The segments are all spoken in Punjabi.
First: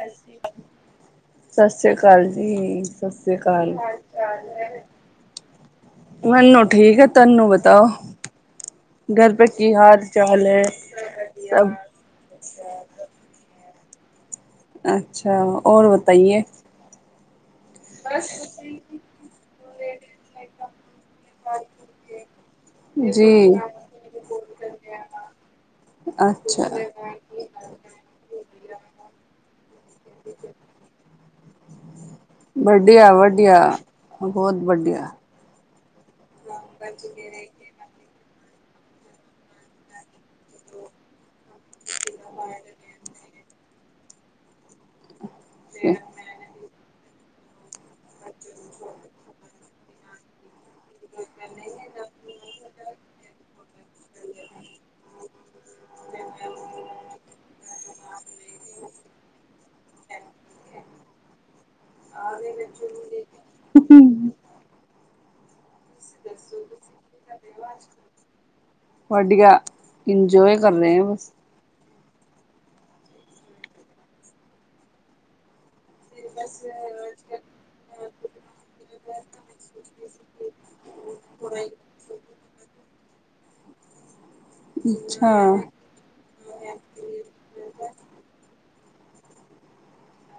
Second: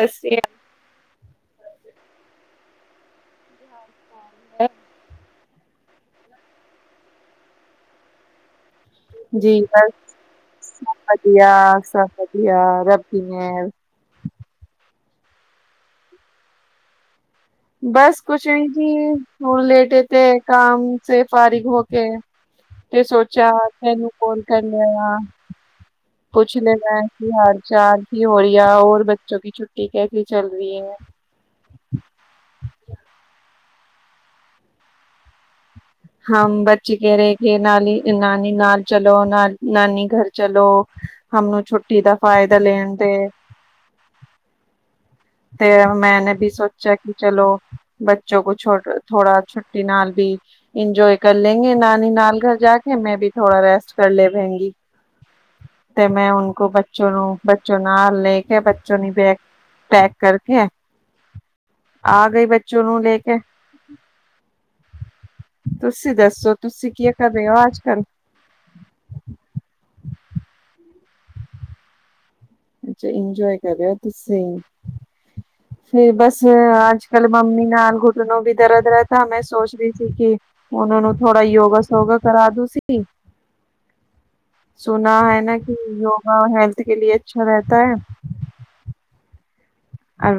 ਸਤਿ ਸਸ੍ਰੀ ਸ਼੍ਰੀ ਅ ਸਤਿ ਸ੍ਰੀ ਅਕਾਲ ਜੀ, ਸਤਿ ਸ੍ਰੀ ਅਕਾਲ। ਮੈਨੂੰ ਠੀਕ ਹੈ, ਤੈਨੂੰ ਬਤਾਓ। ਘਰ ਪੇ ਜੀ ਕੀ ਹਾਲ ਬਸ ਚਾਲ ਹੈ ਸਬ ਵਧੀਆ ਸਭ ਸਬ ਵਧੀਆ ਰੱਬ ਦੀ ਮੇਹਰ ਅੱਛਾ, ਔਰ ਬਤਾਈਏ। ਬਸ ਕੁਛ ਨੀ ਜੀ, ਹੁਣ ਲੇਟੇ ਤੇ ਕਮ ਚ ਫਾਰੀਕ ਹੋ ਕੇ। ਤੇ ਸੋਚਿਆ ਜੀ ਤੈਨੂੰ ਕੋਨ ਕਰ ਲਿਆ। ਕੁਛ ਅੱਛਾ ਨੀ ਕੀ ਹਾਲ ਚਾਲ ਕੀ ਹੋ ਰਿਹਾ ਹੋਰ ਬੱਚੋਂ ਕੀ ਛੁੱਟੀ ਕੈਸੀ ਚੱਲ ਰਹੀ ਹੈ? ਵਧੀਆ-ਵਧੀਆ, ਬਹੁਤ ਵਧੀਆ। ਹਾਂ, ਬੱਚੇ ਕਹਿ ਰਹੇ ਕੇ ਨਾਨੀ ਨਾਨੀ ਨਾਲ ਚਲੋ, ਨ ਨਾਨੀ ਘਰ ਚਲੋ। ਹਮ ਛੁੱਟੀ ਦਾ ਫਾਇਦਾ ਲੈਣ ਤੇ ਤੇ ਮੈਂਨੇ ਵੀ ਸੋਚਿਆ ਕਿ ਚਲੋ। ਬੱਚੋ ਕੋ ਛੋਟ ਥੋੜਾ ਛੁੱਟੀ ਨਾਲ ਵੀ ਇੰਜੋਏ ਕਰ ਲੈਂਗੇ ਨਾਨੀ ਨਾਲ ਘਰ ਜਾਕੇ, ਮੈਂ ਵੀ ਥੋੜਾ ਰੈਸਟ ਕਰ ਲੇਵੇਗੀ। ਤੇ ਮੈਂ ਉਨ ਕੋ ਬੱਚੋ ਨੂੰ ਬੱਚੋ ਨਾਲ ਲੈ ਕੇ ਬੱਚੋਂ ਨੀ ਬੈ ਕਰਕੇ ਆ ਗਈ ਬੱਚੋ ਨੂੰ ਲੈ ਕੇ। ਤੁਸੀਂ ਦੱਸੋ ਤੁਸੀਂ ਕੇ ਕਰ ਰਹੇ ਹੋ ਅੱਜ-ਕੱਲ? ਵਧੀਆ, ਇੰਜੋਏ ਕਰ ਰਹੇ ਹੈ ਬਸ। ਅੱਛਾ ਇੰਜੋਏ ਕਰ ਰਏਉ ਤੁਸੀਂ ਫੇਰ ਬਸ ਆਜ। ਕੇ ਮੰਮੀ ਨਾਲ ਘੁਟਣੋ ਵੀ ਦਰਦ ਰਹਿਤਾ ਮੈਂ ਸੋਚ ਰਹੀ ਸੀ ਕਿ ਉਹਨਾਂ ਨੂੰ ਥੋੜਾ ਯੋਗਾ-ਸੋਗਾ ਕਰਾ ਦੂੰ ਸੀ। ਸੁਨਾ ਅੱਛਾ ਹੈ ਨਾ ਕਿ ਯੋਗਾ ਹੈਲਥ ਕੇ ਲਿਏ ਅੱਛਾ ਰੇਹਤਾ ਹੈ।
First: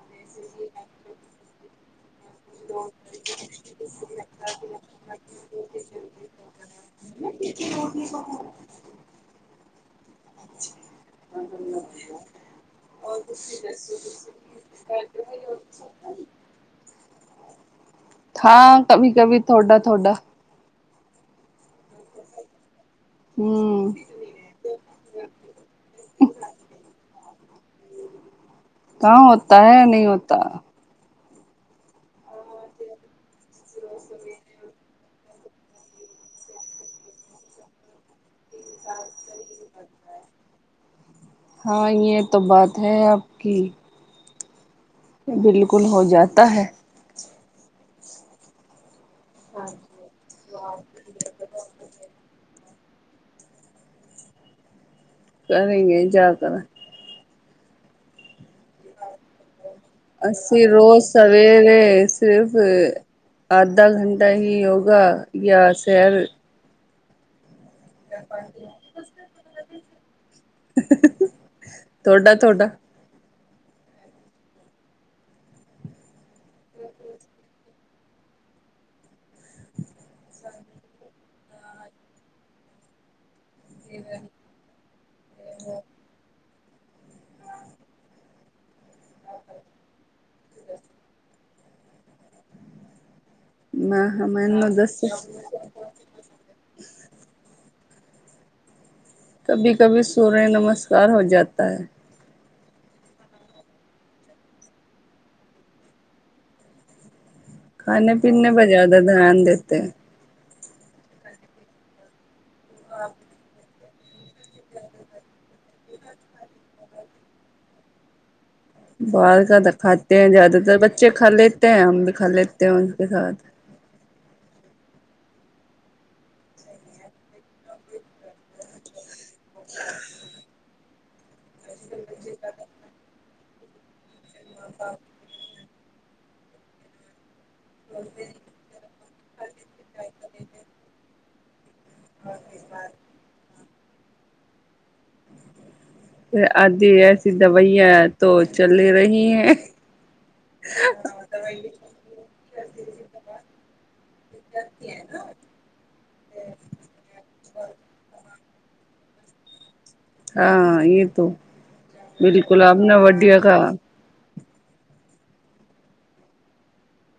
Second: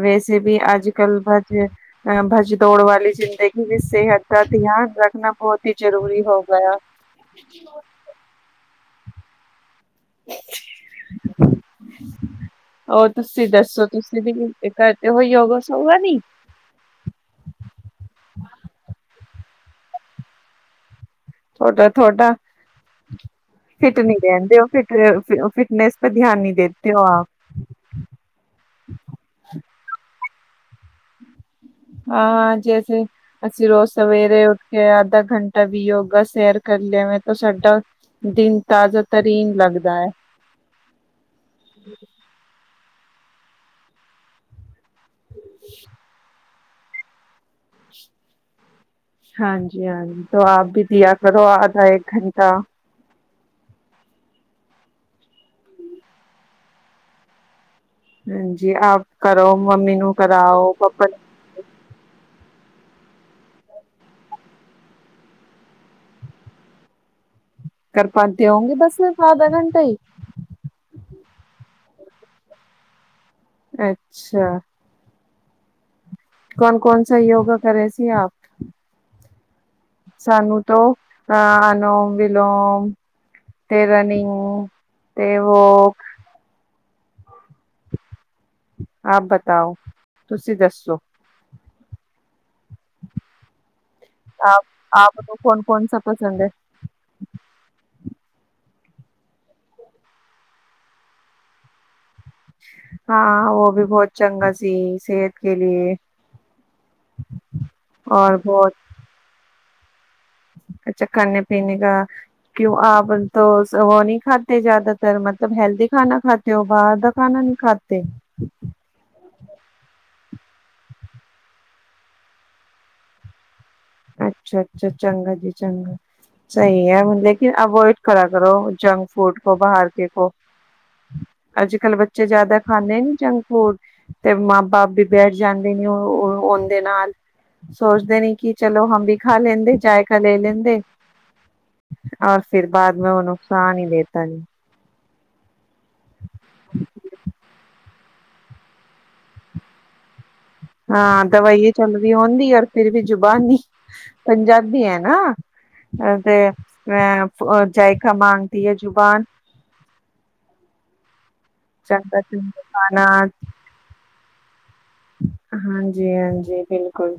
ਵੈਸੇ ਵੀ ਅੱਜ-ਕੱਲ ਭਜ ਅ ਭਜ ਦੌੜ ਵਾਲੀ ਜ਼ਿੰਦਗੀ ਵੀ ਸਿਹਤ ਦਾ ਧਿਆਨ ਰੱਖਣਾ ਬਹੁਤ ਹੀ ਜ਼ਰੂਰੀ ਹੋ ਗਿਆ। ਮੈਂ ਰ [unintelligible] ਉਹ ਤੁਸੀਂ ਦੱਸ ਦੱਸੋ ਤੁਸੀਂ ਵੀ ਕਰ ਤੇ ਹੋ ਯੋਗ-ਸੋਗਾ ਨੀ। ਹਾਂ, ਕਵੀ-ਕਵੀ, ਤੋਡਾ-ਤੋਡਾ। ਤੋਡਾ-ਤੋਡਾ। ਫਿਟ ਨੀ ਰਹਿੰਦੇ ਉ ਫਿਟ-ਫਿਟਨੈਸ ਪਰ ਧਿਆਨ ਨਹੀਂ ਦੇਦੇ ਹੋ ਆਪ। ਕਾਮ ਹੋਤਾ ਹੈ ਨਹੀਂ ਹੋਤਾ। ਹਾਂ, ਜੈਸੇ ਅਸੀਂ ਰੋਜ਼ ਸਵੇਰੇ ਉੱਠ ਕੇ ਅੱਧਾ ਘੰਟ ਕਭੀ ਯੋਗਾ ਸੈਰ ਕਰ ਲੇਵੇ ਤਾਂ ਸਾਡਾ ਦਿਨ ਤਾਜ਼ਾ-ਤਰੀਨ ਲੱਗਦਾ ਏ। ਹਾਂ ਜੇਹ ਤੋ ਬਾਤ ਹੈ ਆਪ ਕੀ। ਬਿਲਕੁਲ ਹੋ ਜਾਤਾ ਹੈ। ਹਾਂਜੀ, ਹਾਂਜੀ ਤੋ ਆਪ ਵੀ ਦੀਆ ਕਰੋ, ਆਧਾ ਏਕ ਗੰਟਾ ਸ ਗ ਜਾਦਾ ਤਨ [inaudible] ਹਾਂਜੀ, ਆਪ ਕਰੋ ਮੰਮੀ ਅਸੀਂ ਰੋਜ਼ ਸਵੇਰੇ ਸਿਰਫ ਆਧਾ ਗੰਟਾ ਹੀ ਯੋਗਾ ਯਾ ਸ਼ੈਰ ਕਰ ਪਾਂਤੇ ਹੋੋਂਗੇ ਬਸ ਫ ਆਧਾ ਘੰਟਾ ਈ ਹੀ ਹੀ ਹੀ ਤੋਹਡਾ -ਤੋਹਡਾ ਅੱਛਾ ਕੌਣ- ਕੌਣਸਾ ਯੋਗਾ ਕਰ ਰਹੇ ਸੀ ਆਪ ਸਾਨੂੰ ਤੋਂ ਅਹ, ਅਨੋਮ, ਵਿਲੋਮ ਤੇ ਰਨਿੰਗ ਤੇ ਵੋਕ ਆਪ ਬਤਾਓ, ਤੁਸੀਂ ਦੱਸੋ। ਮ ਹ ਮੈਂਨੂੰ ਮ ਦੱਸ ਕੋਣਸਾ ਪਸੰਦ ਐ। ਕਭੀ ਕਭੀ ਸੂਰਯ ਨਮਸਕਾਰ ਹੋ ਜਾਤਾ ਐ। ਹਾਂ ਉਹ ਵੀ ਬਹੁਤ ਚੰਗਾ ਸੀ, ਸਿਹਤ ਕੇ ਲਿਏ ਹਮ ਖਾਣੇ- ਪੀੇਨੇ ਪੇ ਜ਼ਿਆਦਾ ਦਿਆਨ ਦੇਤੇ ਏ ਅੱਛਾ ਖਾਨੇ-ਪੀਣੇ ਕਾ, ਕਿਉਂ ਆਪ ਤੋਸ ਉਹ ਨਹੀਂ ਖਾਤੇ ਜ਼ਿਆਦਾਤਰ ਮਤਲਬ ਹੈਲਦੀ ਖਾਨਾ ਖਾਤੇ ਹੋ, ਬਾਹਰ ਦਾ ਖਾਨਾ ਨਹੀਂ ਖਾਤੇ। [unintelligible] ਬਾਹਰ ਕਾ ਤਾਂ ਖਾਤੇ ਐ ਜ਼ਿਆਦਾਤਰ, ਬੱਚੇ ਖਾ ਲੇਤੇ ਐ ਹਮ ਵੀ ਖਾ ਲੇਤੇ ਉਠਕੇ ਸਾਥ। ਅੱਛਾ, ਅੱਛਾ, ਚੰਗਾ ਜੀ ਚੰਗਾ। ਸਹੀ ਐ ਲੇਕਿਨ ਅਵੋਇਡ ਕਰਾ ਕਰੋ ਜੰਕ-ਫੂਡ ਬੋਬਾਰ ਕੇ ਕੋ ਅੱਜਕੱਲ ਬੱਚੇ ਜਿਆਦਾ ਖਾਂਦੇ ਨੀ ਜੰਕ- ਫੂਡ ਤੇ ਮਾਂ ਬਾਪ ਵੀ ਬੈਠ ਜਾਂਦੇ ਨੇ ਉਹ ਉਣ ਦੇ ਨਾਲ ਸੋਚਦੇ ਨੇ ਕਿ ਚਲੋ ਹਮ ਬੀ ਖਾ ਲੈਂਦੇ ਚਇ ਖ ਲੈ ਲੈਂਦੇ, ਔਰ ਫਿਰ ਬਾਅਦ ਮੈਂ ਉਹਨ ਸਾਹ ਨੀ ਦੇਤਾ ਨੇ ਆਧੀ ਐਸੀ ਦਵਾਈਆਂ ਤੋਂ ਚੱਲ ਰਹੀ ਹੈ। ਹਾਂ ਦਵਾਈਏ ਚੱਲਦੀ ਉਂਦੀ ਐ ਔਰ ਫਿਰ ਵੀ ਜੁਬਾਨ ਨੀ ਪੰਜਾਬੀ ਐ ਨਾ ਅ ਤੇ ਅਹ ਜਾਇਕਾ ਮਾਗਦੀ ਏ ਜ਼ੁਬਾਨ ਆ ਜੇਹ ਤੋ ਬਿਲਕੁਲ ਆਪ ਨੇ ਵੱਡੀਆਂ ਕਹਾ। ਹਾਂਜੀ, ਹਾਂਜੀ ਬਿਲਕੁਲ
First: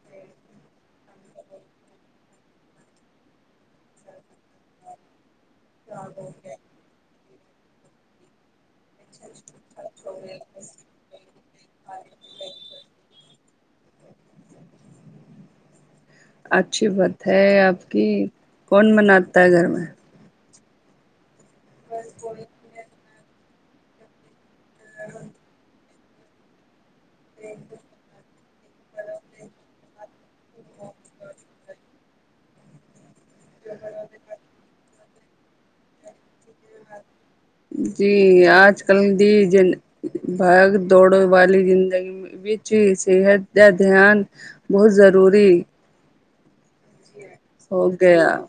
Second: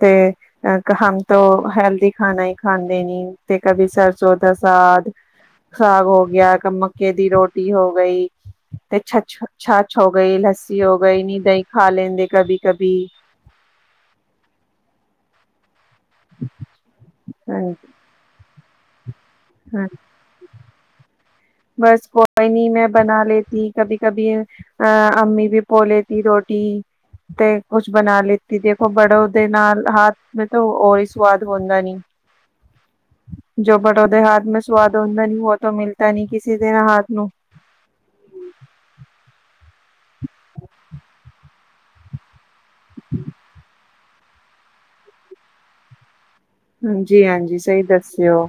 ਤੇ ਅ ਕ ਹਮ ਤੋ ਹੈਲਦੀ ਖਾਣਾ ਈ ਖਾਂਦੇ ਨੀ ਤੇ ਕਭੀ ਸਰਸੋਂ ਦਾ ਸਾਦ ਸਾਗ ਹੋ ਗਿਆ, ਕਮੱਕੇ ਦੀ ਰੋਟੀ ਹੋ ਗਈ ਤੇ ਛੱਛ ਛੱਛ ਹੋ ਗਈ, ਲੱਸੀ ਹੋ ਗਈ ਨੀਂ ਦਹੀਂ ਖਾ ਲੈਂਦੇ ਕਭੀ ਕਭੀ। ਅੱਛੀ ਬਾਤ ਹੈ ਆਪ ਹਾਂ ਕੀ, ਕੌਣ ਮਨਾਤਾ ਹੈ ਗਰ ਮੈਂ ਬਸ ਪ ਨੀ ਮੈਂ ਬਣਾ ਲੇਤੀ, ਕਭ- ਕਭੀ ਅ ਅਮੀ ਵੀ ਪੋ ਲੇਤੀ। ਦੀ ਰੋਟੀ ਤੇ ਕੁਛ ਬਣਾ ਲ ਦੀ ਦੇਖੋ ਬੜੋ ਦੇ ਨਾਲ ਹਾਥ ਮ ਤੋ ਉਹੀ ਸਵਾਦ ਹੁੰਦਾ ਨੀ। ਜੋ ਬੜੋ ਦੇ ਹਾਥ ਮੇ ਸਵਾਦ ਹੁੰਦਾ ਨੀ, ਉਹ ਤੋ ਮਿਲਤਾ ਨੀ ਕਿਸੇ ਦੇ ਹਾਥ ਨੂੰ ਜੀ ਆਜ-ਕਲ ਦੀ ਜ ਭਾਗ- ਦੌੜੇ ਵਾਲੀ ਜ਼ਿੰਦਗੀ ਵਿਚ ਜੀ ਸਿਹਤ ਦਾ ਧਿਆਨ ਬਹੁਤ ਜ਼ਰੂਰੀ ਹਾਂਜੀ, ਹਾਂਜੀ ਸਹੀ ਦੱਸਿਓ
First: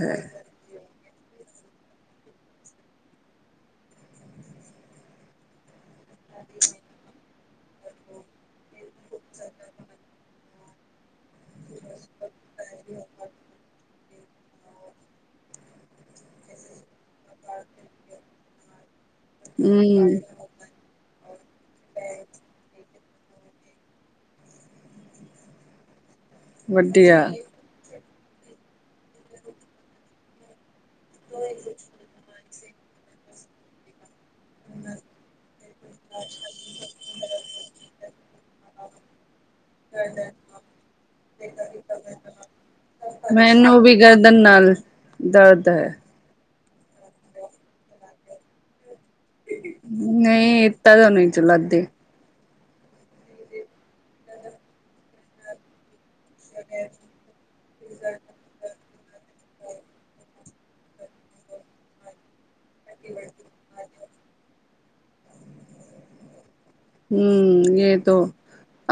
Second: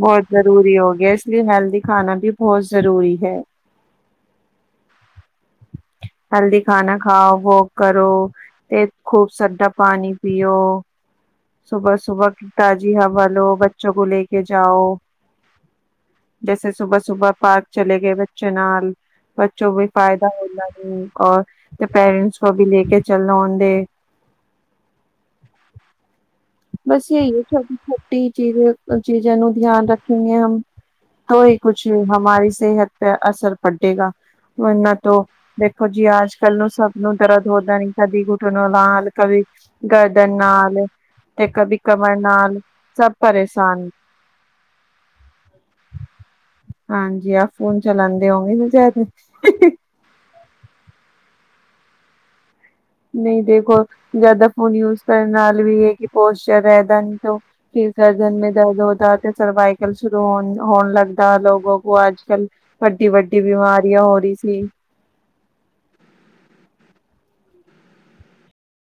ਬਹੁਤ ਜ਼ਰੂਰੀ ਹੋ ਗਿਆ ਇਸ ਲਈ ਹੈਲਦੀ ਖਾਣਾ ਵੀ ਬਹੁਤ ਜ਼ਰੂਰੀ ਹੈ। ਹਲਦੀ ਖਾਨਾ ਖਾਓ ਵੋਕ ਕਰੋ ਤੇ ਖੂਬ ਸਾਡਾ ਪਾਣੀ ਪੀਓ ਸੁਬਹ, ਸੁਬਹ ਕੀ ਤਾਜ਼ੀ ਹਵ ਲੋ। ਬੱਚੋ ਕੋ ਲੈ ਕੇ ਜਾਓ। ਜੈਸੇ ਸੁਬਾਹ, ਸੁਬਾਹ ਪਾਰਕ ਚਲੇ ਗਏ ਬੱਚੇ ਨਾਲ ਬੱਚੋਂ ਵੀ, ਵੀ ਫਾਇਦਾ ਹੋਦਾ ਓਰ ਤੇ ਪੇਰੈਂਟਸ ਕੋ ਵੀ ਲੈ ਕੇ ਚਲ ਆਦੇ ਬਸ ਇਹੀ ਹੈ ਛੋ ਛੋਟੀ ਚ ਚੀਜ਼ਾਂ ਨੂੰ ਧਿਆਨ ਰੱਖਣਗੇ ਹਮ ਤੋਂ ਹੀ ਕੁਛ ਵੀ ਹਮਾਰੀ ਸਿਹਤ ਪੇ ਅਸਰ ਪੜੇਗਾ ਵਰਨਾ ਤੋਂ ਦੇਖੋ ਜੀ ਅੱਜ, ਕੱਲ ਨੂੰ ਸਭ ਨੂੰ ਦਰਦ ਹੋਦਾ ਨੀ ਕਦੀ ਘੁਟਨ ਲਾਲ ਕਵੀ ਗਰਦਨ ਨਾਲ ਤੇ ਕਦੀ ਕਮਰ ਨਾਲ ਸਭ ਮੈਨੂੰ ਪਰੇਸ਼ਾਨ ਵੀ ਗਰਦਨ ਨਾਲ ਦਰਦ ਹੈ ਹਾਂਜੀ ਆ ਫੋਨ ਚਲਾਉਦੇ ਹੋਗੇ ਨਹੀਂ ਇੱਤਾ ਤਾ ਨਹੀਂ ਚ ਲੱ ਦੇ ਨਹੀਂ ਦੇਖੋ ਜਿਆਦਾ ਫੋਨ ਯੂਜ ਕਰਨ ਨਾਲ ਵੀ ਪੋਸ਼ਚਰ ਰਦਾ ਨਹੀਂ ਫਿਰ ਸਰਰਜਨ ਮੈਂ ਦਰਦ ਹੋਦਾ ਤੇ [unintelligible] ਸਰਵਾਈਕਲ ਸ਼ੁਰੂ ਹੋ ਹੋਣ ਲੱਗਦਾ ਲੋਗੌ ਕੋ ਆਜ, ਕਲ ਵੱਡੀ ਵੱਡੀ ਬਿਮਾਰੀਆਂ ਹੋ ਰਹੀ ਸੀ ਹਮ ਏ ਤੋਂ